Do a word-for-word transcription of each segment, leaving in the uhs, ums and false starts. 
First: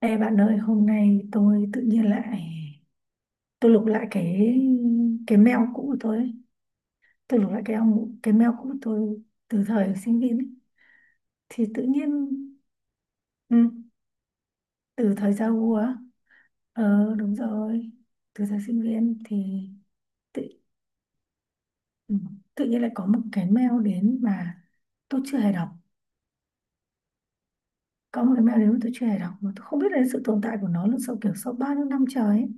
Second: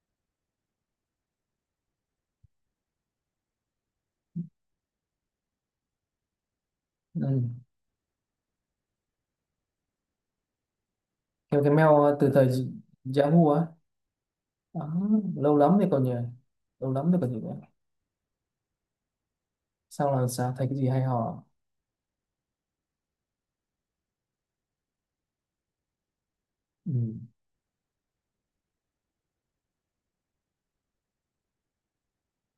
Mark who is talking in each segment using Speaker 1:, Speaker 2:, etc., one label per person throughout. Speaker 1: Ê bạn ơi, hôm nay tôi tự nhiên lại tôi lục lại cái cái mail cũ của tôi ấy. Tôi
Speaker 2: Ừ.
Speaker 1: lục lại cái ông cái mail cũ của tôi từ thời sinh viên ấy.
Speaker 2: Theo
Speaker 1: Thì
Speaker 2: cái
Speaker 1: tự
Speaker 2: mail ờ,
Speaker 1: nhiên
Speaker 2: từ thời Yahoo
Speaker 1: ừ,
Speaker 2: á. Đó,
Speaker 1: từ thời
Speaker 2: lâu
Speaker 1: Yahoo
Speaker 2: lắm thì
Speaker 1: á.
Speaker 2: còn nhỉ, lâu lắm
Speaker 1: Ờ
Speaker 2: thì còn
Speaker 1: đúng
Speaker 2: gì nữa?
Speaker 1: rồi. Từ thời sinh viên thì
Speaker 2: Sao là
Speaker 1: tự
Speaker 2: sao, thấy cái gì hay ho à?
Speaker 1: ừ, tự nhiên lại có một cái mail đến mà tôi chưa hề đọc.
Speaker 2: Ừ.
Speaker 1: Có một cái mail đến mà tôi chưa hề đọc mà tôi không biết đến sự tồn tại của nó là sau kiểu sau bao nhiêu năm trời ấy.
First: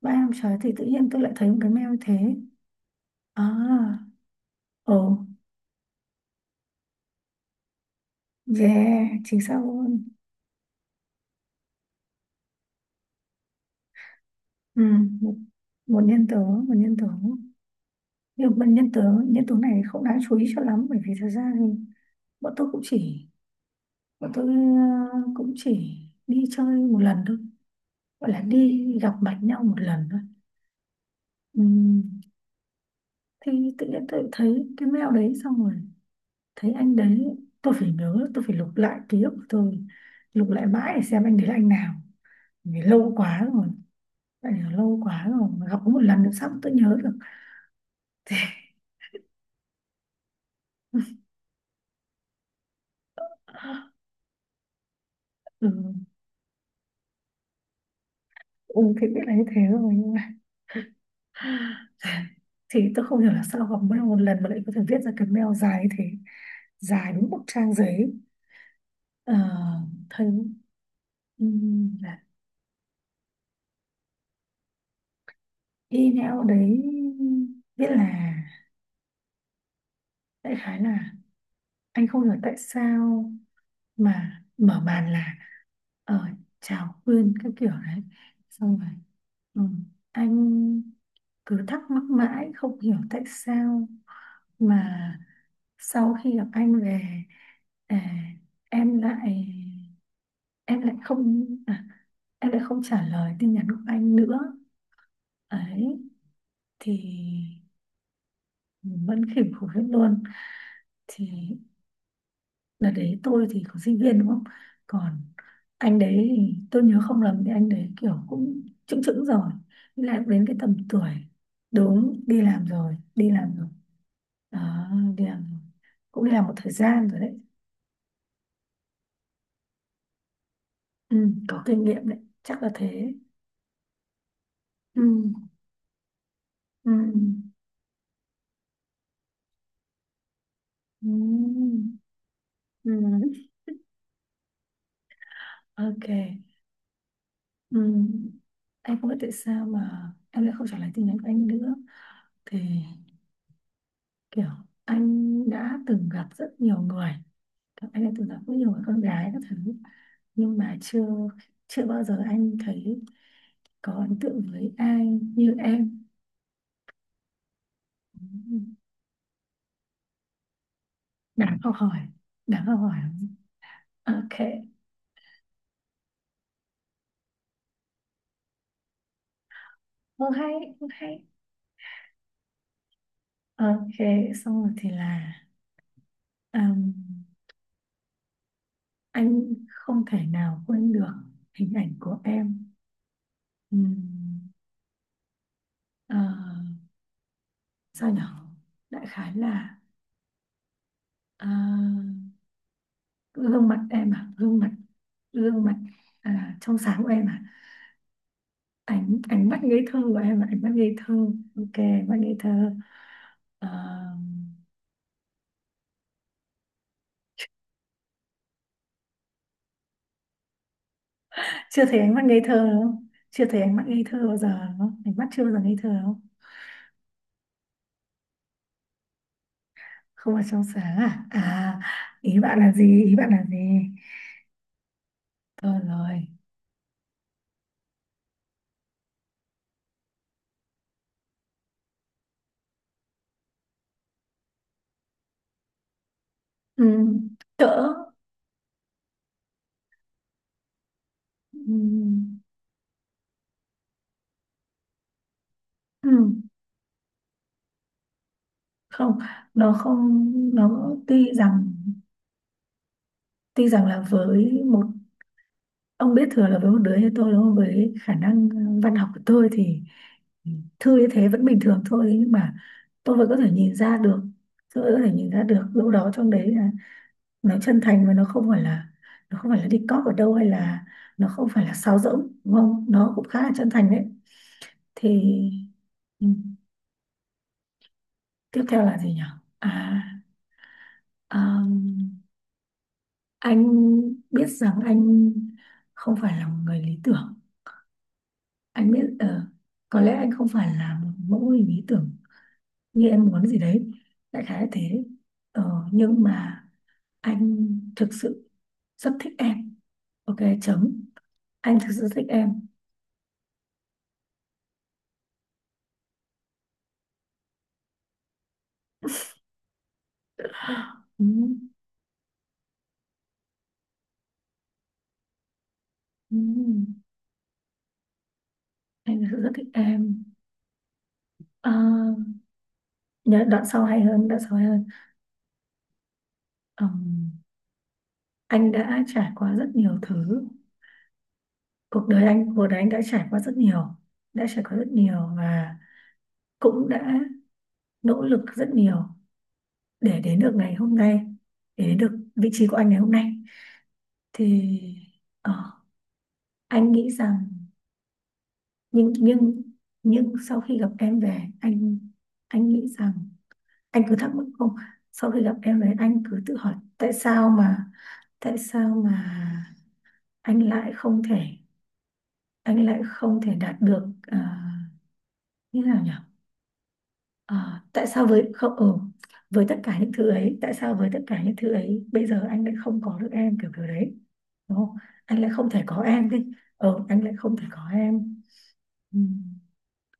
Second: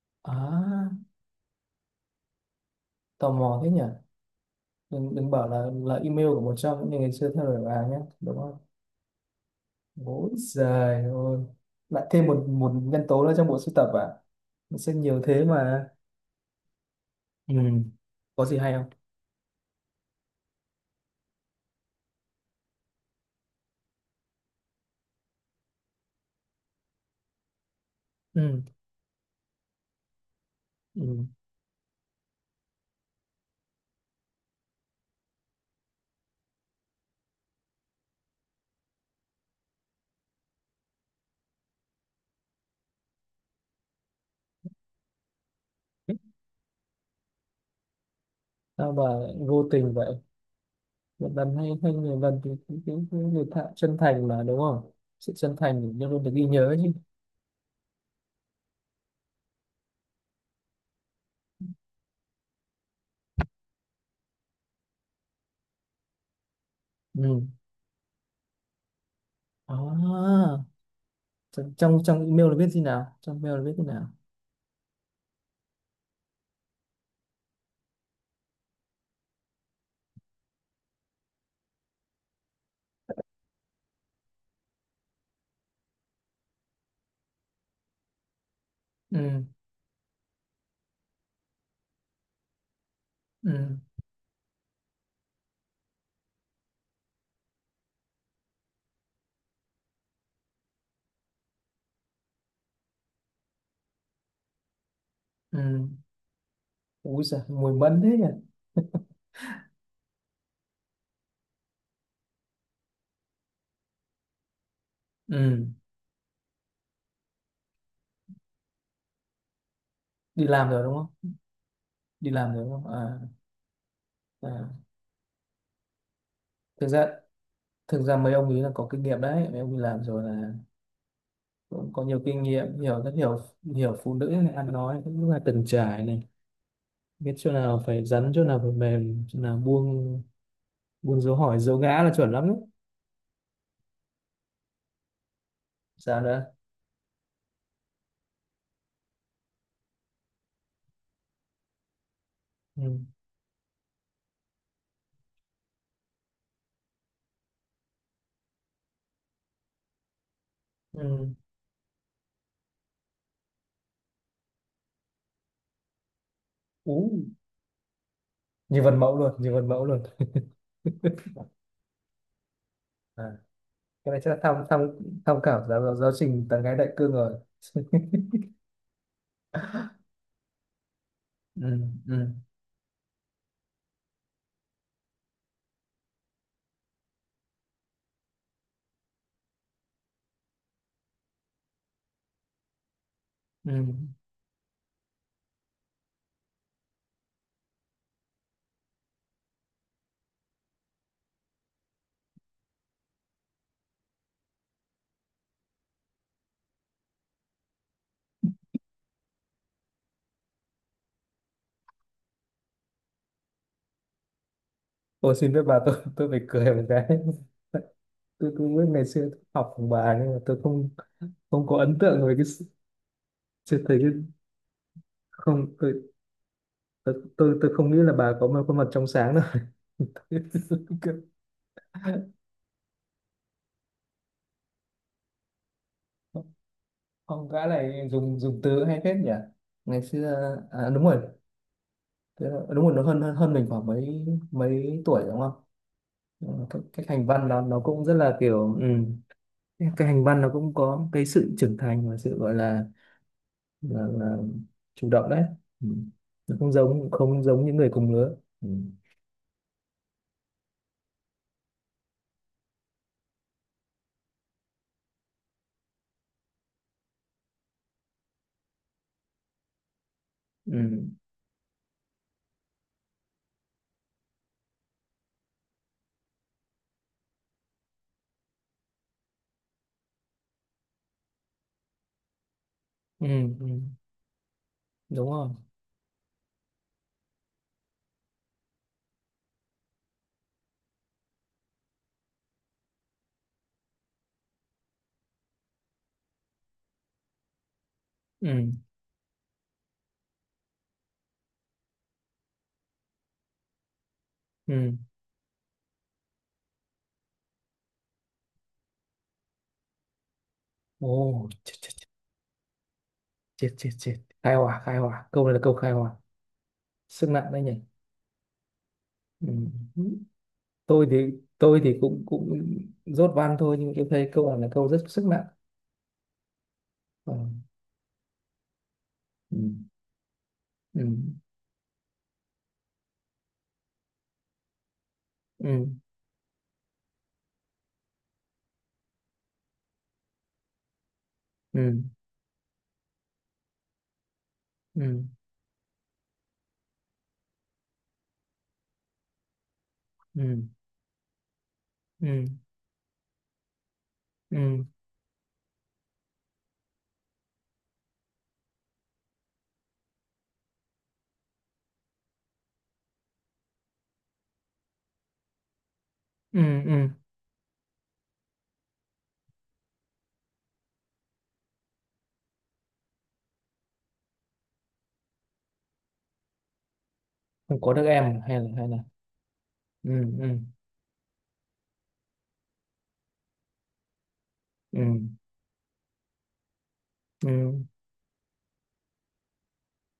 Speaker 1: Ba năm trời thì tự
Speaker 2: À,
Speaker 1: nhiên tôi lại thấy một cái mail như thế.
Speaker 2: tò
Speaker 1: À,
Speaker 2: mò thế nhỉ.
Speaker 1: ồ.
Speaker 2: Đừng, đừng bảo là là email của một trong những người ngày xưa theo đuổi bà nhé, đúng không?
Speaker 1: Yeah, chính xác luôn.
Speaker 2: Ôi giời ơi, lại thêm một một nhân tố nữa trong bộ sưu tập à, nó
Speaker 1: Ừ,
Speaker 2: sẽ nhiều
Speaker 1: một,
Speaker 2: thế mà.
Speaker 1: một nhân tố, một nhân tố.
Speaker 2: Ừ. Có
Speaker 1: Nhưng
Speaker 2: gì
Speaker 1: mà
Speaker 2: hay không?
Speaker 1: nhân tố, nhân tố này không đáng chú ý cho lắm, bởi vì thật ra thì bọn tôi cũng chỉ, bọn tôi ờ, cũng chỉ đi chơi một lần thôi. Gọi là
Speaker 2: Ừ.
Speaker 1: đi gặp mặt nhau một lần thôi.
Speaker 2: Ừ.
Speaker 1: Ừ, thì tự nhiên tôi thấy cái mail đấy xong rồi thấy anh đấy, tôi phải nhớ, tôi phải lục lại ký ức của tôi, lục lại mãi để xem anh đấy là anh nào, vì lâu quá rồi, tại vì lâu quá rồi mà gặp có một lần, nữa sao mà tôi nhớ được.
Speaker 2: Sao mà vô tình vậy. Việt Nam hay hay nhiều lần thì cái, cái, cái người thạ chân thành mà, đúng không? Sự chân
Speaker 1: Ừ,
Speaker 2: thành thì luôn luôn được ghi nhớ chứ.
Speaker 1: ừ, thì biết là như thế rồi nhưng mà thì tôi không hiểu là sao gặp mỗi lần một lần mà lại có thể viết ra cái mail dài như thế, dài đúng
Speaker 2: Ừ.
Speaker 1: một trang giấy. Ờ,
Speaker 2: À,
Speaker 1: thấy
Speaker 2: trong
Speaker 1: ừm,
Speaker 2: trong
Speaker 1: là
Speaker 2: trong email là viết gì nào, trong mail là viết thế nào?
Speaker 1: email đấy viết là, đại khái là, anh không hiểu tại sao, mà mở màn là ờ, chào Quyên các kiểu đấy, xong rồi.
Speaker 2: Ừ
Speaker 1: Ừ. Anh cứ thắc mắc mãi không hiểu tại
Speaker 2: ừ
Speaker 1: sao mà sau khi gặp anh về, à, em lại, em lại không à, em lại không trả lời tin nhắn của anh nữa
Speaker 2: ừ.
Speaker 1: ấy, thì
Speaker 2: Ui giời, mùi mẫn thế nhỉ.
Speaker 1: vẫn khỉu khủng hết luôn. Thì đợt đấy tôi thì có sinh viên đúng không, còn
Speaker 2: ừ.
Speaker 1: anh đấy thì tôi nhớ không lầm thì anh đấy kiểu cũng chững chững rồi, lại đến
Speaker 2: Đi
Speaker 1: cái
Speaker 2: làm
Speaker 1: tầm
Speaker 2: rồi đúng
Speaker 1: tuổi,
Speaker 2: không?
Speaker 1: đúng,
Speaker 2: Đi
Speaker 1: đi
Speaker 2: làm
Speaker 1: làm
Speaker 2: rồi đúng không?
Speaker 1: rồi,
Speaker 2: À,
Speaker 1: đi làm rồi,
Speaker 2: à.
Speaker 1: đó, đi làm rồi, cũng đi làm một thời
Speaker 2: Thực ra,
Speaker 1: gian rồi đấy.
Speaker 2: thực ra mấy ông ấy là có kinh nghiệm đấy, mấy ông đi làm rồi là
Speaker 1: Ừ, có kinh
Speaker 2: cũng có
Speaker 1: nghiệm đấy,
Speaker 2: nhiều kinh
Speaker 1: chắc là
Speaker 2: nghiệm. Hiểu, rất
Speaker 1: thế.
Speaker 2: hiểu, hiểu phụ nữ này, ăn nói
Speaker 1: Ừ,
Speaker 2: cũng là từng trải này,
Speaker 1: ừ,
Speaker 2: biết chỗ nào phải rắn, chỗ nào phải mềm, chỗ nào buông.
Speaker 1: ừ,
Speaker 2: Buôn dấu hỏi dấu ngã là chuẩn lắm đấy.
Speaker 1: ừ. Ok.
Speaker 2: Sao nữa?
Speaker 1: Ừ. Anh không biết tại sao mà em lại không trả lời tin nhắn của anh nữa, thì
Speaker 2: Ừ.
Speaker 1: kiểu, anh đã từng gặp rất nhiều người anh đã từng gặp rất nhiều người con gái các thứ, nhưng mà chưa,
Speaker 2: Ừ.
Speaker 1: chưa bao giờ anh thấy có ấn tượng với ai như em.
Speaker 2: Ú, như vần mẫu luôn, như vần mẫu luôn.
Speaker 1: Đáng học hỏi, đáng học hỏi.
Speaker 2: À. Cái này chắc là
Speaker 1: Ok.
Speaker 2: tham tham tham khảo giáo giáo trình tán gái đại cương rồi.
Speaker 1: Không hay, không hay.
Speaker 2: ừ, ừ.
Speaker 1: Ok, xong rồi thì là, um, anh không thể nào quên được hình ảnh của em.
Speaker 2: Ừ.
Speaker 1: Ừm, ờ, sao nhở, đại khái là, ờ, gương mặt em, à gương mặt gương mặt, à, trong sáng của em, à ánh, ánh mắt ngây thơ của em là ánh mắt ngây thơ. Ok, ánh mắt ngây thơ. Ờ,
Speaker 2: Tôi xin phép bà, tôi tôi phải cười một cái. Tôi cũng biết ngày xưa tôi học cùng bà nhưng mà tôi không, không có
Speaker 1: chưa
Speaker 2: ấn
Speaker 1: thấy ánh mắt
Speaker 2: tượng về
Speaker 1: ngây
Speaker 2: cái sự-.
Speaker 1: thơ đúng không, chưa thấy ánh
Speaker 2: Chưa
Speaker 1: mắt
Speaker 2: thấy
Speaker 1: ngây
Speaker 2: cái,
Speaker 1: thơ bao giờ đúng không, ánh mắt chưa bao giờ ngây
Speaker 2: không
Speaker 1: thơ đúng
Speaker 2: tôi,
Speaker 1: không.
Speaker 2: tôi tôi, tôi không nghĩ là bà có một khuôn mặt trong sáng đâu.
Speaker 1: Không phải trong sáng à? À, ý bạn là gì, ý bạn là gì, thôi rồi.
Speaker 2: Không, gã này dùng dùng từ hay phết nhỉ? Ngày xưa à, đúng rồi, thế là- đúng rồi nó hơn hơn hơn mình khoảng mấy mấy tuổi đúng không? Ừ, Cái,
Speaker 1: Ừ,
Speaker 2: cái hành văn đó
Speaker 1: cỡ.
Speaker 2: nó cũng rất là kiểu ừ. Cái hành văn nó cũng có cái sự trưởng thành và
Speaker 1: Ừ,
Speaker 2: sự gọi là, là, là chủ động đấy. Ừ.
Speaker 1: ừ,
Speaker 2: Nó không giống, không giống những người cùng lứa. Ừ.
Speaker 1: không, nó không, nó tuy rằng, tuy rằng là với một, ông biết thừa là với một đứa như tôi đúng không, với khả năng ờ, văn học của tôi thì thư
Speaker 2: Ừ.
Speaker 1: như thế vẫn bình thường thôi, nhưng mà tôi vẫn có thể nhìn ra được, tôi vẫn có thể nhìn ra được đâu đó trong đấy là nó chân thành, và nó không phải là, nó không phải là đi cóp ở đâu hay là, nó không phải là sáo rỗng đúng không, nó
Speaker 2: Ừ.
Speaker 1: cũng khá là
Speaker 2: ừ.
Speaker 1: chân thành đấy. Thì
Speaker 2: Đúng rồi.
Speaker 1: ừ, tiếp theo là gì nhỉ, à, um, anh biết rằng anh không phải là một người lý tưởng.
Speaker 2: Ừ.
Speaker 1: Anh biết ờ, có lẽ anh không phải là một mẫu hình lý tưởng như em muốn gì đấy, đại khái là
Speaker 2: Ừ.
Speaker 1: thế. Ờ, nhưng mà anh thực sự rất thích em. Ok, chấm.
Speaker 2: Ồ, chết
Speaker 1: Anh
Speaker 2: chết
Speaker 1: thực
Speaker 2: chết.
Speaker 1: sự thích em.
Speaker 2: Chết chết. Chết. Khai hỏa, khai hỏa. Câu này là câu khai hỏa. Sức nặng đấy nhỉ? Ừ. Tôi thì,
Speaker 1: Ừ,
Speaker 2: tôi thì cũng cũng dốt văn thôi, nhưng tôi thấy câu này là câu rất sức nặng.
Speaker 1: ừ,
Speaker 2: Ờ.
Speaker 1: anh thực sự rất thích
Speaker 2: ừ
Speaker 1: em.
Speaker 2: ừ
Speaker 1: À, nhớ đoạn sau hay hơn, đoạn sau hay hơn.
Speaker 2: ừ
Speaker 1: Ừm, anh đã trải qua rất nhiều thứ,
Speaker 2: ừ
Speaker 1: cuộc đời anh, cuộc đời anh đã trải qua rất nhiều, đã trải qua rất
Speaker 2: ừ
Speaker 1: nhiều, và cũng đã nỗ lực rất nhiều để đến được
Speaker 2: ừ
Speaker 1: ngày hôm nay, để đến được
Speaker 2: ừ
Speaker 1: vị trí của anh ngày hôm nay, thì
Speaker 2: ừ
Speaker 1: ờ, anh nghĩ rằng, nhưng nhưng nhưng sau khi gặp em về anh anh nghĩ rằng, anh cứ thắc mắc không, sau khi gặp em về anh cứ tự
Speaker 2: ừ
Speaker 1: hỏi
Speaker 2: ừ.
Speaker 1: tại sao mà, tại sao mà anh lại không thể, anh lại không thể đạt được, à, như thế nào nhỉ.
Speaker 2: Không
Speaker 1: À,
Speaker 2: có được
Speaker 1: tại sao
Speaker 2: em
Speaker 1: với
Speaker 2: hay là
Speaker 1: không
Speaker 2: hay
Speaker 1: ừ,
Speaker 2: là.
Speaker 1: với tất cả
Speaker 2: Ừ
Speaker 1: những thứ
Speaker 2: ừ
Speaker 1: ấy, tại sao với tất cả những thứ ấy bây giờ anh lại không có được em, kiểu kiểu đấy, đúng không?
Speaker 2: ừ
Speaker 1: Anh lại không thể có em đi. Ờ, anh lại
Speaker 2: ừ.
Speaker 1: không thể có em. Ừ.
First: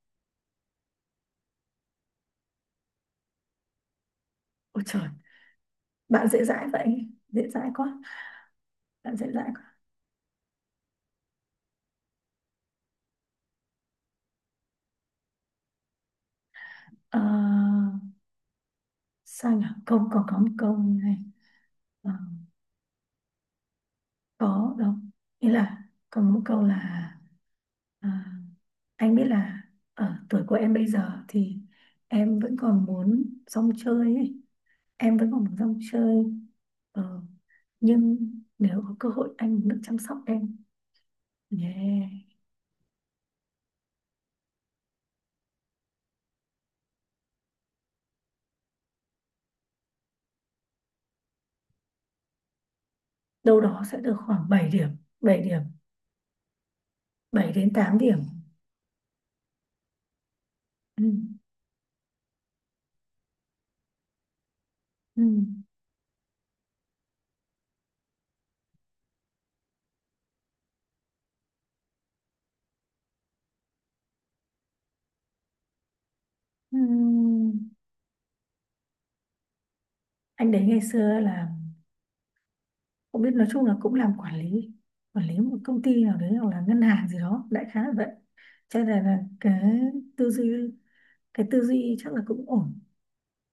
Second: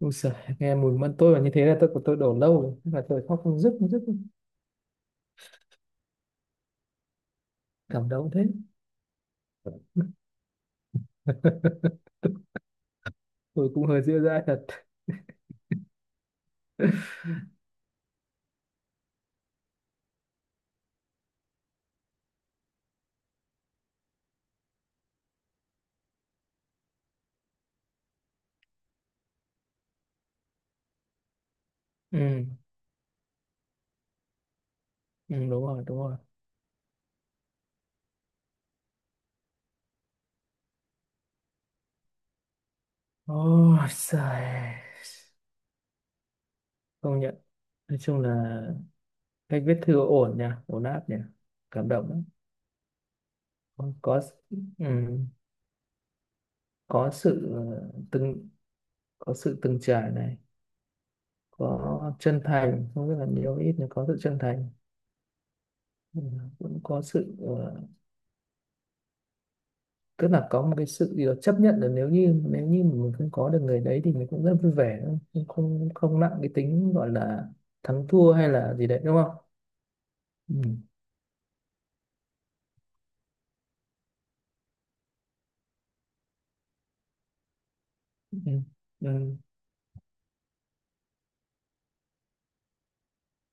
Speaker 2: Ui giời, nghe mùi mẫn tôi mà như thế là tôi của tôi đổ lâu rồi. Thế là tôi khóc không dứt, không dứt.
Speaker 1: Ôi trời, bạn dễ dãi vậy. Dễ dãi quá.
Speaker 2: Cảm động thế.
Speaker 1: Bạn dễ dãi quá.
Speaker 2: Tôi cũng hơi dịu dãi thật.
Speaker 1: Ờ, sao nhỉ? Câu còn có một câu như này. Ờ, có đâu. Nghĩa là còn một câu là, ờ, anh biết là ở tuổi của em bây giờ thì em
Speaker 2: Ừ
Speaker 1: vẫn còn muốn rong chơi ấy. Em vẫn
Speaker 2: ừ
Speaker 1: còn muốn
Speaker 2: đúng
Speaker 1: rong
Speaker 2: rồi đúng rồi.
Speaker 1: chơi. Ờ, nhưng nếu có cơ hội anh muốn được chăm sóc em. Yeah.
Speaker 2: Ôi giời, công nhận, nói chung là cách viết thư ổn nha, ổn áp nha, cảm động lắm.
Speaker 1: Đâu đó
Speaker 2: Có
Speaker 1: sẽ được
Speaker 2: có,
Speaker 1: khoảng bảy điểm.
Speaker 2: ừm,
Speaker 1: Bảy điểm,
Speaker 2: có
Speaker 1: bảy
Speaker 2: sự
Speaker 1: đến
Speaker 2: ờ,
Speaker 1: tám điểm.
Speaker 2: từng có sự từng trải này,
Speaker 1: Ừ.
Speaker 2: có chân thành, không biết là nhiều ít nhưng có sự chân thành.
Speaker 1: Ừ.
Speaker 2: Ừm, cũng có sự ờ, tức là có một cái sự gì đó chấp nhận là nếu như nếu như mình không có được người đấy thì mình cũng rất vui vẻ, không, không không nặng cái
Speaker 1: Ừ.
Speaker 2: tính gọi là thắng thua hay là gì đấy đúng không?
Speaker 1: Anh đấy ngày
Speaker 2: Ừm,
Speaker 1: xưa là cũng biết, nói chung là cũng làm quản lý, quản lý một công ty nào đấy hoặc là ngân hàng gì đó, đại khái là vậy,
Speaker 2: ừm,
Speaker 1: cho nên là
Speaker 2: ừm,
Speaker 1: cái tư duy, cái tư duy chắc là cũng ổn,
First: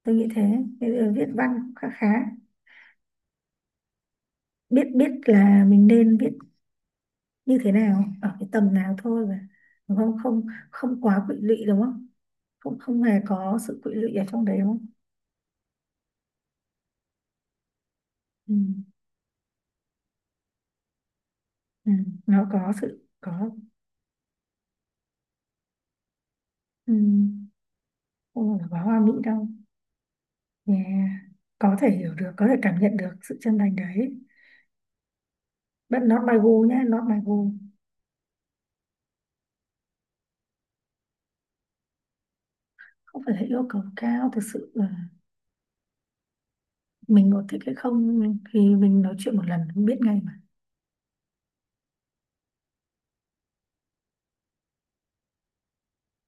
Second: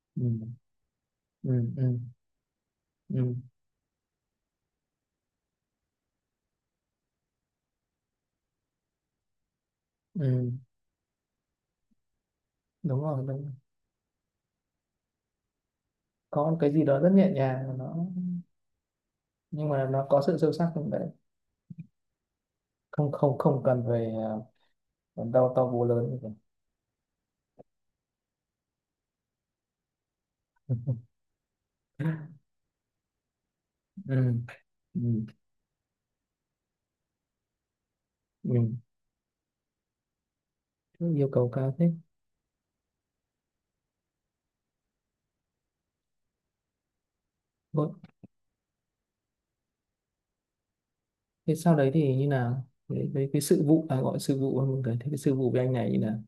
Speaker 1: tôi nghĩ
Speaker 2: ừm,
Speaker 1: thế. Cái viết văn cũng khá
Speaker 2: ừm,
Speaker 1: khá,
Speaker 2: ừm,
Speaker 1: biết, biết là mình nên viết như thế nào ở cái tầm nào thôi mà, đúng không, không
Speaker 2: ừm.
Speaker 1: không quá quỵ lụy đúng không, không
Speaker 2: Đúng
Speaker 1: không
Speaker 2: rồi,
Speaker 1: hề
Speaker 2: đúng rồi.
Speaker 1: có sự quỵ lụy ở trong đấy đúng không.
Speaker 2: Có một cái gì đó rất nhẹ nhàng, nó
Speaker 1: Ừ.
Speaker 2: nhưng mà nó có sự sâu sắc không đấy,
Speaker 1: Ừ, nó có sự
Speaker 2: không không
Speaker 1: có,
Speaker 2: không cần về à, đau to búa lớn như vậy.
Speaker 1: ừ, không phải là quá hoa mỹ đâu. Yeah. Có thể hiểu được, có thể cảm nhận được sự chân thành đấy.
Speaker 2: ừ. Ừ.
Speaker 1: But not my goal nhá, not my goal.
Speaker 2: Ừ. Yêu cầu cao thế.
Speaker 1: Không phải là yêu cầu cao, thực sự là mình có thích hay
Speaker 2: Vâng.
Speaker 1: không thì mình nói chuyện một lần cũng biết ngay mà.
Speaker 2: Thế sau đấy thì như nào với, với cái sự vụ à, gọi sự vụ hơn một cái, thế cái sự vụ với anh này như nào,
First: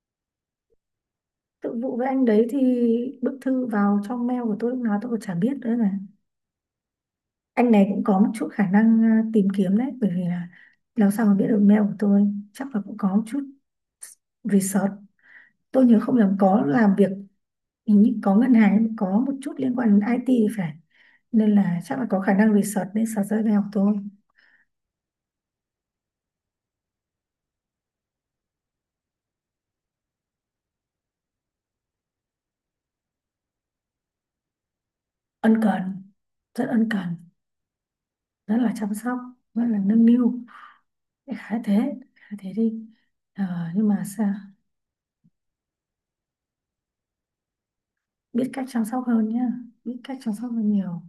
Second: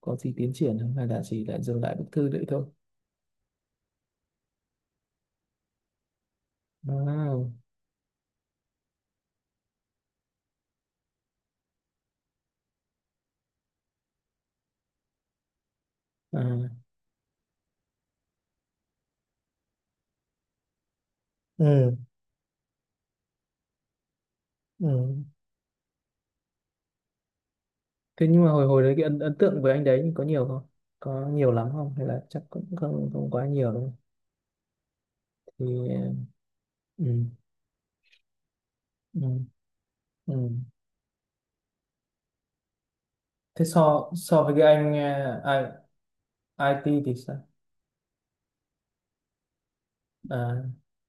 Speaker 2: có gì tiến triển không hay là chỉ lại
Speaker 1: Tự
Speaker 2: dừng lại
Speaker 1: vụ
Speaker 2: bức
Speaker 1: với anh
Speaker 2: thư đấy
Speaker 1: đấy thì,
Speaker 2: thôi?
Speaker 1: bức thư vào trong mail của tôi lúc nào tôi còn chả biết nữa mà.
Speaker 2: À,
Speaker 1: Anh này cũng có một chút khả năng à, tìm kiếm đấy, bởi vì là làm sao mà biết được mail của tôi, chắc là cũng có một chút research. Tôi nhớ không nhầm có
Speaker 2: à.
Speaker 1: làm việc, hình như có ngân hàng, có một chút liên quan đến i tê thì phải, nên là
Speaker 2: Ừ.
Speaker 1: chắc là có khả năng research nên search ra về học thôi.
Speaker 2: Ừ. Thế nhưng mà hồi hồi đấy cái ấn, ấn, tượng với anh đấy thì có nhiều không, có nhiều lắm không hay là chắc cũng không không quá nhiều đâu?
Speaker 1: Ân
Speaker 2: Thì
Speaker 1: cần,
Speaker 2: à,
Speaker 1: rất ân
Speaker 2: ừ.
Speaker 1: cần, rất là chăm sóc,
Speaker 2: Ừ.
Speaker 1: rất là nâng niu.
Speaker 2: Ừ.
Speaker 1: Đại khái thế, khái thế đi. Ờ,
Speaker 2: Thế
Speaker 1: nhưng mà
Speaker 2: so
Speaker 1: sao,
Speaker 2: so với cái anh ờ, I, IT thì sao?
Speaker 1: biết cách chăm sóc hơn nhá, biết cách chăm sóc
Speaker 2: À,
Speaker 1: hơn nhiều.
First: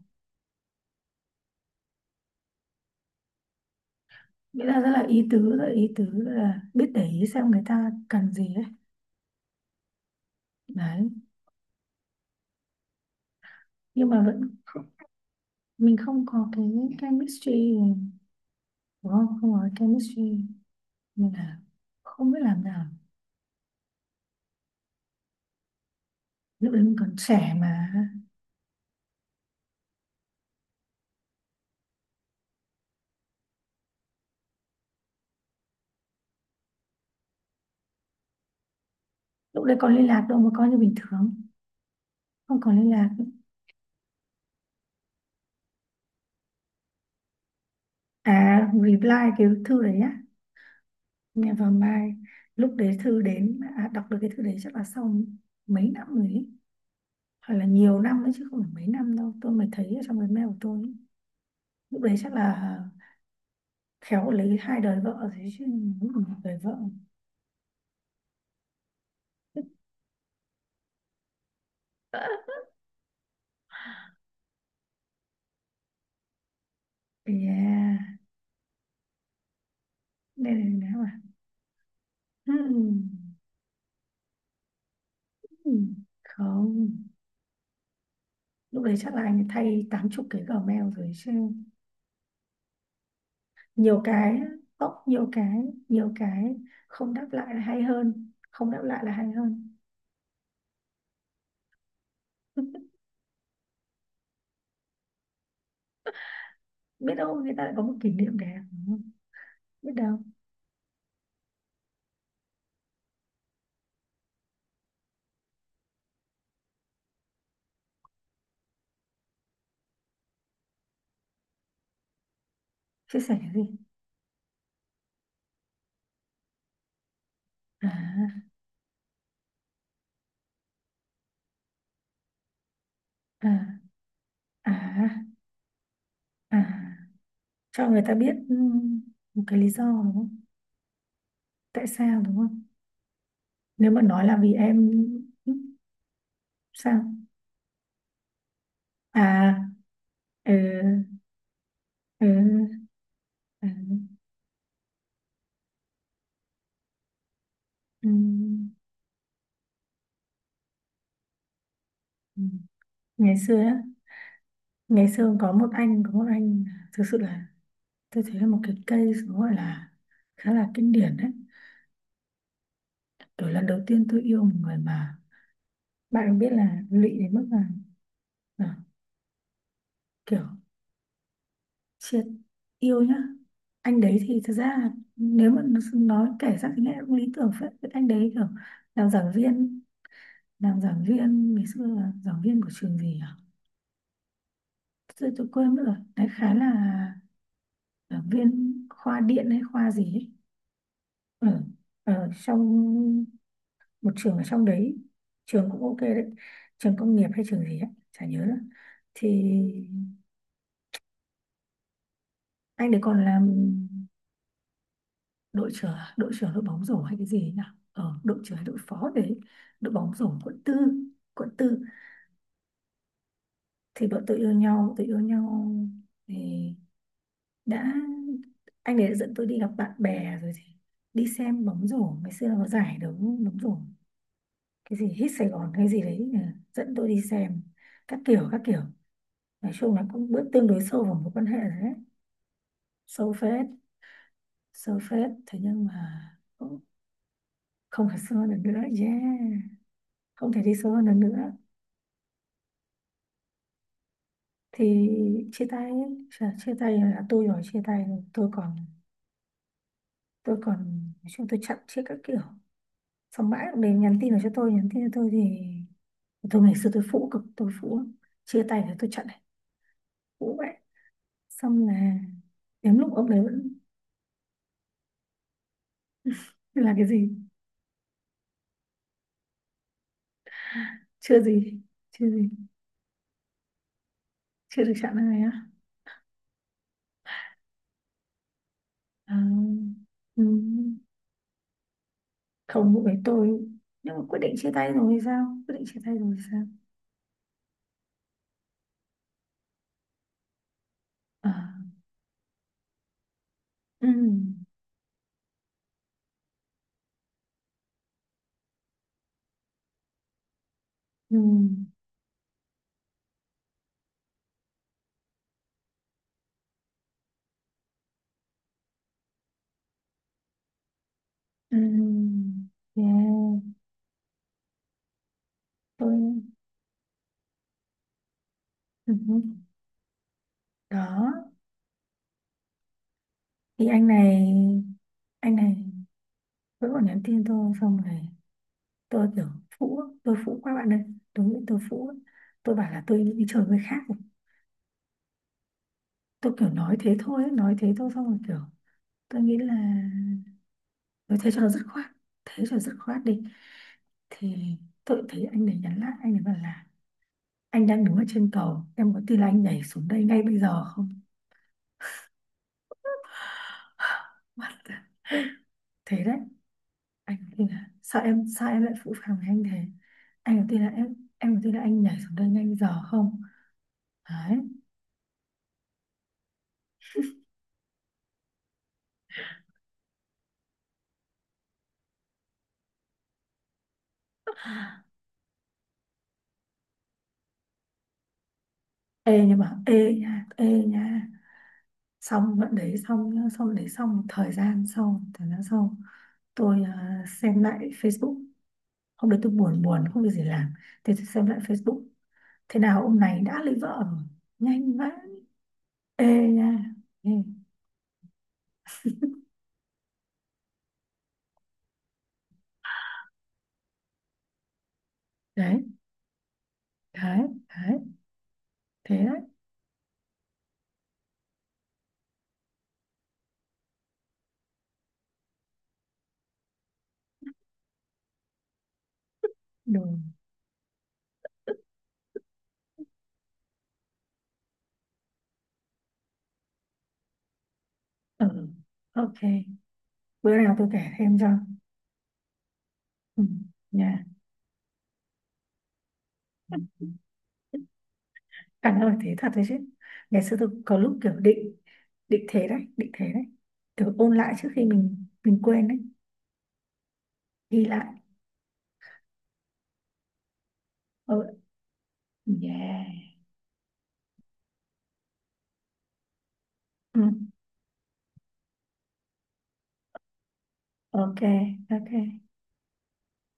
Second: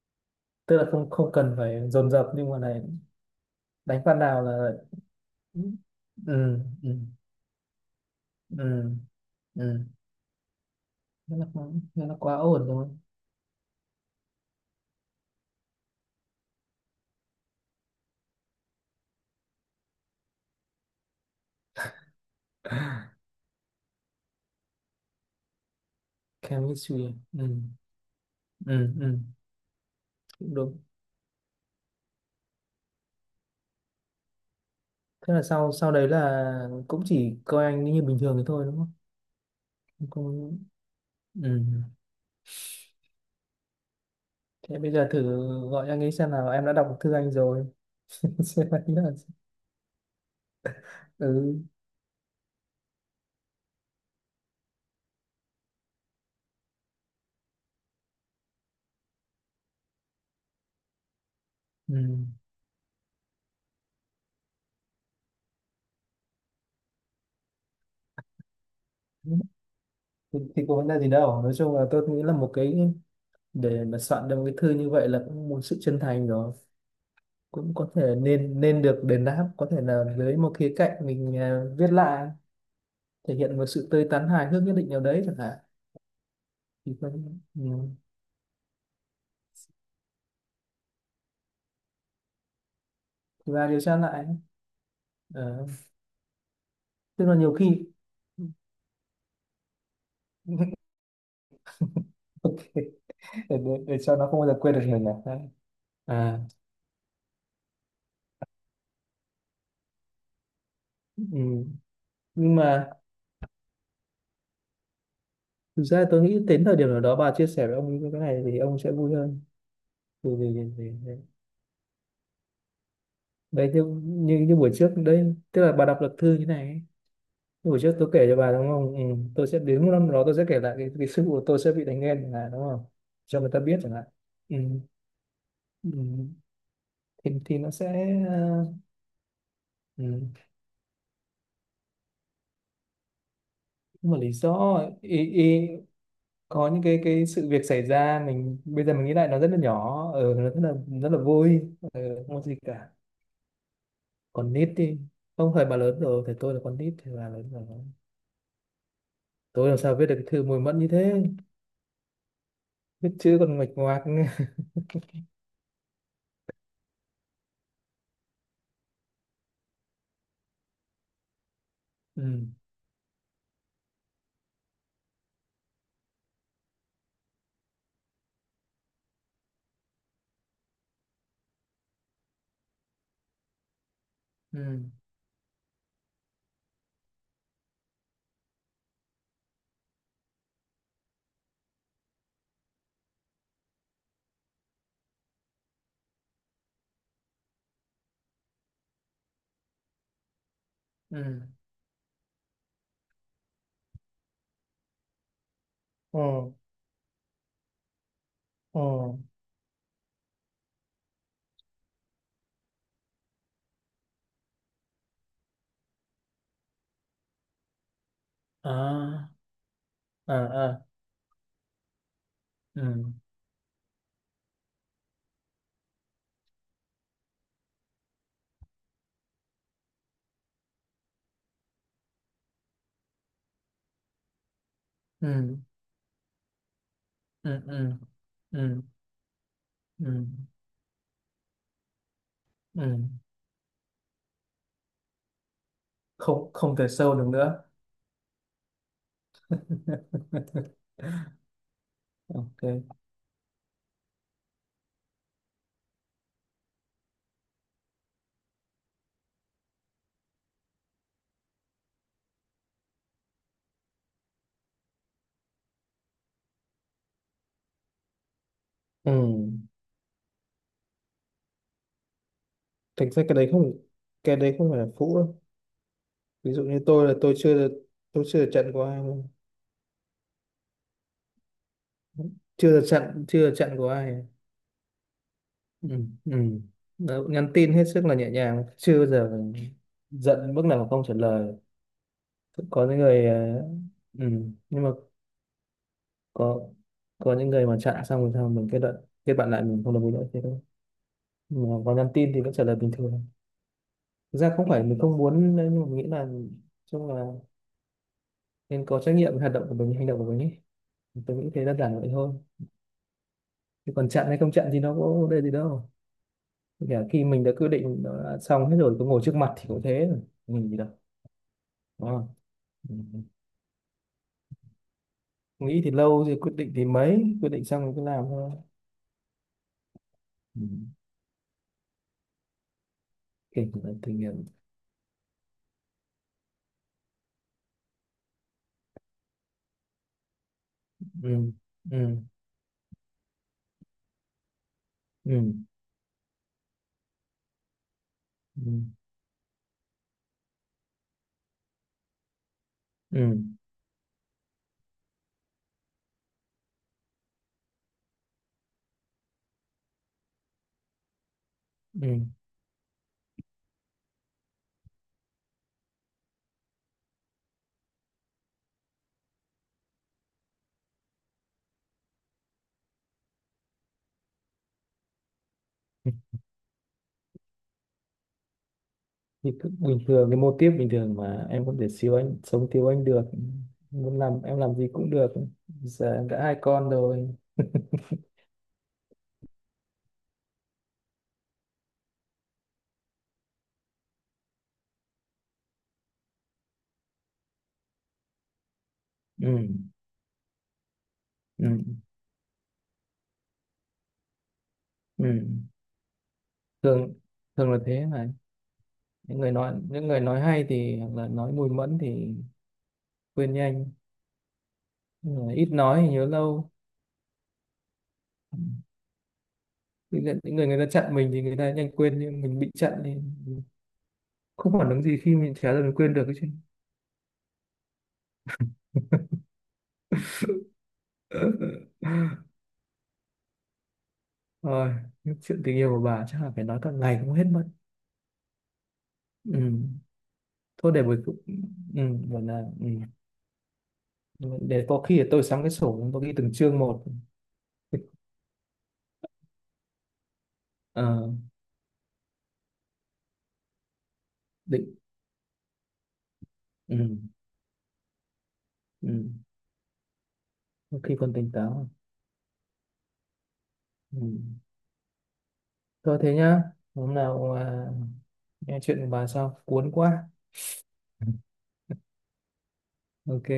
Speaker 2: tức là không không cần phải dồn dập nhưng mà này, đánh phát nào
Speaker 1: Nghĩa
Speaker 2: là.
Speaker 1: là rất là ý tứ, rất là ý tứ, rất
Speaker 2: Ừ
Speaker 1: là
Speaker 2: ừ
Speaker 1: biết để ý xem người ta cần gì ấy,
Speaker 2: ừ ừ.
Speaker 1: đấy.
Speaker 2: Thế là quá, thế là quá ổn rồi.
Speaker 1: Nhưng mà vẫn, mình không có cái chemistry đúng không, không có cái chemistry, nên là không biết làm nào. Lúc đấy mình
Speaker 2: Chemistry à?
Speaker 1: còn
Speaker 2: Ừ
Speaker 1: trẻ mà.
Speaker 2: ừ ừ. Cũng đúng. Thế là sau sau đấy là cũng chỉ coi anh như bình thường thì thôi đúng không?
Speaker 1: Lúc đấy còn liên lạc đâu mà
Speaker 2: Không.
Speaker 1: coi như bình thường,
Speaker 2: ừ.
Speaker 1: không còn liên lạc.
Speaker 2: Thế bây giờ thử gọi anh ấy xem nào, em đã đọc thư anh rồi.
Speaker 1: À
Speaker 2: Xem anh là.
Speaker 1: reply, cái thư đấy á, mẹ
Speaker 2: Ừ
Speaker 1: vào mai, lúc đấy thư đến à, đọc được cái thư đấy chắc là sau mấy năm rồi ấy, hoặc là nhiều năm nữa chứ không phải mấy năm đâu tôi mới thấy ở trong cái mail của tôi ấy.
Speaker 2: ừ.
Speaker 1: Lúc đấy chắc là khéo lấy hai đời vợ rồi chứ. Đúng là một đời vợ.
Speaker 2: Thì, thì có vấn đề gì đâu, nói chung là tôi nghĩ là một cái, để mà soạn được một cái thư như vậy là cũng một sự chân thành rồi, cũng có
Speaker 1: Yeah.
Speaker 2: thể nên nên được đền đáp có thể là dưới
Speaker 1: Đây
Speaker 2: một
Speaker 1: là
Speaker 2: khía
Speaker 1: nào
Speaker 2: cạnh
Speaker 1: à,
Speaker 2: mình à, viết lại, thể hiện một sự tươi tắn hài hước nhất định nào đấy chẳng hạn,
Speaker 1: không,
Speaker 2: thì phân ừ.
Speaker 1: lúc đấy chắc là anh thay tám chục cái Gmail rồi chứ,
Speaker 2: Và điều tra
Speaker 1: nhiều
Speaker 2: lại.
Speaker 1: cái, ốc nhiều cái,
Speaker 2: Ờ,
Speaker 1: nhiều cái. Không
Speaker 2: tức
Speaker 1: đáp
Speaker 2: là
Speaker 1: lại
Speaker 2: nhiều
Speaker 1: là
Speaker 2: khi.
Speaker 1: hay hơn, không đáp lại là hay hơn.
Speaker 2: Ok, để, để, để cho nó không bao giờ quên được mình à. Đấy. À,
Speaker 1: Biết đâu người ta lại có một kỷ niệm đẹp đúng không? Biết đâu.
Speaker 2: ừ. Nhưng mà thực ra tôi nghĩ đến thời điểm nào đó bà chia sẻ với ông cái này thì ông sẽ vui hơn. Vì, vì, vì, Vì
Speaker 1: Chia sẻ cái gì?
Speaker 2: đấy như, như như buổi trước đấy tức là bà đọc luật thư như này ấy. Như buổi
Speaker 1: À,
Speaker 2: trước tôi kể cho bà đúng không, ừ, tôi sẽ đến một năm đó tôi sẽ kể lại cái, cái sự của tôi sẽ bị đánh ghen chẳng hạn đúng không, cho người ta biết chẳng hạn. Ừ,
Speaker 1: à, à,
Speaker 2: ừ.
Speaker 1: à,
Speaker 2: thì thì nó
Speaker 1: cho
Speaker 2: sẽ
Speaker 1: người ta biết
Speaker 2: ờ,
Speaker 1: ừm, một cái lý do
Speaker 2: ừ.
Speaker 1: đúng không, tại sao đúng không, nếu mà
Speaker 2: Một
Speaker 1: nói
Speaker 2: lý
Speaker 1: là vì
Speaker 2: do
Speaker 1: em.
Speaker 2: ý, ý,
Speaker 1: Ừm,
Speaker 2: có những cái
Speaker 1: sao
Speaker 2: cái sự việc xảy ra mình bây giờ mình nghĩ lại nó rất
Speaker 1: à,
Speaker 2: là nhỏ ừ, nó rất
Speaker 1: ừ,
Speaker 2: là rất là vui ừ,
Speaker 1: ừ,
Speaker 2: không có gì cả.
Speaker 1: ừ,
Speaker 2: Còn nít đi. Không phải bà lớn rồi thì tôi là con nít thì bà lớn rồi,
Speaker 1: ừm,
Speaker 2: tôi làm sao viết được cái thư mùi mẫn như thế.
Speaker 1: ừm.
Speaker 2: Viết
Speaker 1: Ngày
Speaker 2: chữ còn
Speaker 1: xưa
Speaker 2: nguệch
Speaker 1: á,
Speaker 2: ngoạc.
Speaker 1: ngày xưa có một anh, có một anh thực sự là tôi thấy là một cái case nó gọi là khá là kinh điển đấy.
Speaker 2: ừ
Speaker 1: Kiểu lần đầu tiên tôi yêu một người mà bạn cũng biết là lụy đến mức là, là kiểu triệt yêu nhá. Anh đấy thì thật ra
Speaker 2: ừ
Speaker 1: là nếu mà nó- nói kể ra thì nghe cũng lý tưởng phết. Cái anh đấy kiểu làm giảng viên, làm giảng viên ngày xưa là giảng viên của trường gì à, tôi, tôi quên mất rồi đấy, khá là giảng viên khoa điện hay khoa gì ấy.
Speaker 2: ừ
Speaker 1: Ở ở trong một trường ở trong đấy, trường cũng ok
Speaker 2: ồ
Speaker 1: đấy, trường công nghiệp hay trường gì ấy chả nhớ nữa.
Speaker 2: ồ
Speaker 1: Thì anh đấy còn làm đội trưởng, đội trưởng đội bóng rổ hay cái gì ấy nhỉ, ờ, đội trưởng hay đội phó
Speaker 2: à
Speaker 1: đấy, đội bóng rổ
Speaker 2: à
Speaker 1: quận tư,
Speaker 2: à
Speaker 1: quận tư.
Speaker 2: ừ
Speaker 1: Thì bọn tôi yêu nhau, tôi yêu nhau thì đã anh ấy đã dẫn tôi đi gặp bạn bè rồi, thì đi xem bóng rổ. Ngày xưa nó có giải đấu bóng rổ cái gì hít Sài
Speaker 2: ừ
Speaker 1: Gòn hay gì đấy, ờ, dẫn tôi đi
Speaker 2: ừ
Speaker 1: xem
Speaker 2: ừ
Speaker 1: các kiểu, các kiểu
Speaker 2: ừ
Speaker 1: nói chung là
Speaker 2: ừ
Speaker 1: cũng bước tương đối sâu vào mối quan hệ rồi đấy,
Speaker 2: ừ.
Speaker 1: sâu phết, sâu phết. Thế nhưng mà
Speaker 2: Không, không
Speaker 1: cũng
Speaker 2: thể sâu được nữa.
Speaker 1: không thể sâu hơn được nữa, yeah, không thể đi sâu hơn được nữa.
Speaker 2: Ok.
Speaker 1: Thì chia tay. Chà, chia tay là tôi rồi chia tay rồi. tôi còn tôi còn, nói chung tôi chặn chết các kiểu, xong mãi cũng đến nhắn tin là cho tôi, nhắn tin cho tôi thì tôi ngày xưa tôi phũ cực, tôi phũ lắm. Chia tay là tôi
Speaker 2: Ừ.
Speaker 1: chặn này, phũ vậy. Xong là đến
Speaker 2: Thực
Speaker 1: lúc
Speaker 2: ra
Speaker 1: ông
Speaker 2: cái
Speaker 1: đấy
Speaker 2: đấy không
Speaker 1: vẫn
Speaker 2: cái đấy không phải là phũ đâu. Ví dụ như
Speaker 1: là cái
Speaker 2: tôi là
Speaker 1: gì,
Speaker 2: tôi chưa được tôi chưa được trận của ai luôn.
Speaker 1: chưa gì, chưa gì
Speaker 2: Chưa được trận, chưa được trận của ai.
Speaker 1: chưa được chặn này á.
Speaker 2: Ừ. Ừ. Đó, nhắn tin hết sức là nhẹ nhàng, chưa bao
Speaker 1: À,
Speaker 2: giờ
Speaker 1: ừ.
Speaker 2: giận mức nào mà không trả lời. Có
Speaker 1: Không,
Speaker 2: những
Speaker 1: lúc đấy
Speaker 2: người
Speaker 1: tôi,
Speaker 2: ờ,
Speaker 1: nhưng mà
Speaker 2: ừ,
Speaker 1: quyết định chia
Speaker 2: nhưng
Speaker 1: tay
Speaker 2: mà
Speaker 1: rồi thì sao? Quyết định chia tay rồi thì
Speaker 2: có
Speaker 1: sao?
Speaker 2: có những người mà chặn xong rồi sao mình kết luận kết bạn lại mình không đồng ý nữa thế thôi,
Speaker 1: À.
Speaker 2: mà có nhắn tin thì vẫn trả lời bình thường.
Speaker 1: Ừ.
Speaker 2: Thực ra không phải mình không muốn đấy, nhưng mà mình nghĩ là chung là nên có trách nhiệm với hoạt động của mình, hành động của mình ấy,
Speaker 1: Ừ.
Speaker 2: tôi nghĩ thế, đơn giản vậy thôi. Chứ còn chặn hay không chặn thì nó có vấn đề gì đâu. Kể cả khi mình đã quyết định, nó đã xong hết rồi, cứ ngồi trước mặt thì cũng thế rồi, mình gì đâu,
Speaker 1: Ừ.
Speaker 2: đúng không? Ừ.
Speaker 1: Yeah.
Speaker 2: Nghĩ thì lâu thì
Speaker 1: Tôi,
Speaker 2: quyết định, thì mấy quyết định xong rồi cứ làm thôi.
Speaker 1: ừ.
Speaker 2: Ừ.
Speaker 1: Đó
Speaker 2: Kể cả
Speaker 1: thì
Speaker 2: là
Speaker 1: anh
Speaker 2: thử nghiệm.
Speaker 1: này, anh này vẫn còn nhắn tin tôi xong rồi tôi kiểu phũ, tôi phũ quá bạn ơi,
Speaker 2: Ừ.
Speaker 1: đúng là tôi phũ.
Speaker 2: ừ.
Speaker 1: Tôi bảo là tôi đi chơi với khác rồi.
Speaker 2: ừ
Speaker 1: Tôi kiểu nói thế thôi ấy, nói thế thôi xong rồi kiểu
Speaker 2: ừ
Speaker 1: tôi nghĩ là tôi thế cho nó dứt khoát, thế cho dứt khoát
Speaker 2: ừ
Speaker 1: đi. Thì tôi thấy anh này nhắn lại, anh ấy bảo là anh đang đứng ở trên cầu, em có tin là anh nhảy xuống đây ngay bây giờ không. What the... thế đấy. Anh có tin là, sao em, sao em lại phụ phàng với anh thế, anh có tin là em em có tin là anh nhảy xuống đây ngay bây giờ không. Đấy.
Speaker 2: ừ. Thì cứ bình thường, cái mô típ bình thường mà em có thể siêu anh sống thiếu anh được, muốn làm em làm gì cũng được, giờ em đã hai con rồi.
Speaker 1: Ê nhưng mà ê nha, ê nha, xong đoạn đấy xong nhá, xong đấy xong một thời gian sau, một thời gian sau tôi à, xem lại Facebook. Hôm đấy
Speaker 2: ừ
Speaker 1: tôi buồn buồn không được gì làm, thế tôi xem lại
Speaker 2: ừ
Speaker 1: Facebook, thế nào ông này đã lấy vợ rồi, nhanh vãi.
Speaker 2: ừ.
Speaker 1: Ê nha,
Speaker 2: Thường,
Speaker 1: ê.
Speaker 2: thường là thế mà, những người nói những người nói hay thì hoặc là nói mùi mẫn thì quên nhanh. Nhưng mà ít
Speaker 1: Đấy,
Speaker 2: nói thì nhớ lâu.
Speaker 1: đấy, đấy, thế đấy.
Speaker 2: những người, những người người ta chặn mình thì người ta nhanh quên, nhưng mình bị chặn thì không phản ứng gì khi mình trả lời mình quên được cái chuyện.
Speaker 1: Đồ,
Speaker 2: Rồi, những chuyện tình yêu của bà chắc là phải nói cả ngày cũng hết mất.
Speaker 1: ừ, ok.
Speaker 2: Ừ.
Speaker 1: Bữa nào tôi
Speaker 2: Thôi
Speaker 1: kể
Speaker 2: để buổi
Speaker 1: thêm
Speaker 2: cu-
Speaker 1: cho,
Speaker 2: ừ, gọi là ừ.
Speaker 1: ừ, nha.
Speaker 2: Để có khi để tôi sắm cái sổ tôi ghi từng chương một.
Speaker 1: Anh ơi thế thật đấy chứ, ngày xưa tôi có lúc
Speaker 2: Ờ,
Speaker 1: kiểu định, định thế đấy, định thế đấy kiểu ôn lại trước khi
Speaker 2: định
Speaker 1: mình mình quên đấy,
Speaker 2: ừ.
Speaker 1: ghi lại.
Speaker 2: Ừ. Có khi còn tỉnh
Speaker 1: Ừ,
Speaker 2: táo.
Speaker 1: yeah,
Speaker 2: Ừ. Thôi thế nhá. Hôm
Speaker 1: ừ,
Speaker 2: nào à, nghe chuyện của bà sao? Cuốn quá.
Speaker 1: ok, ok.
Speaker 2: Ok.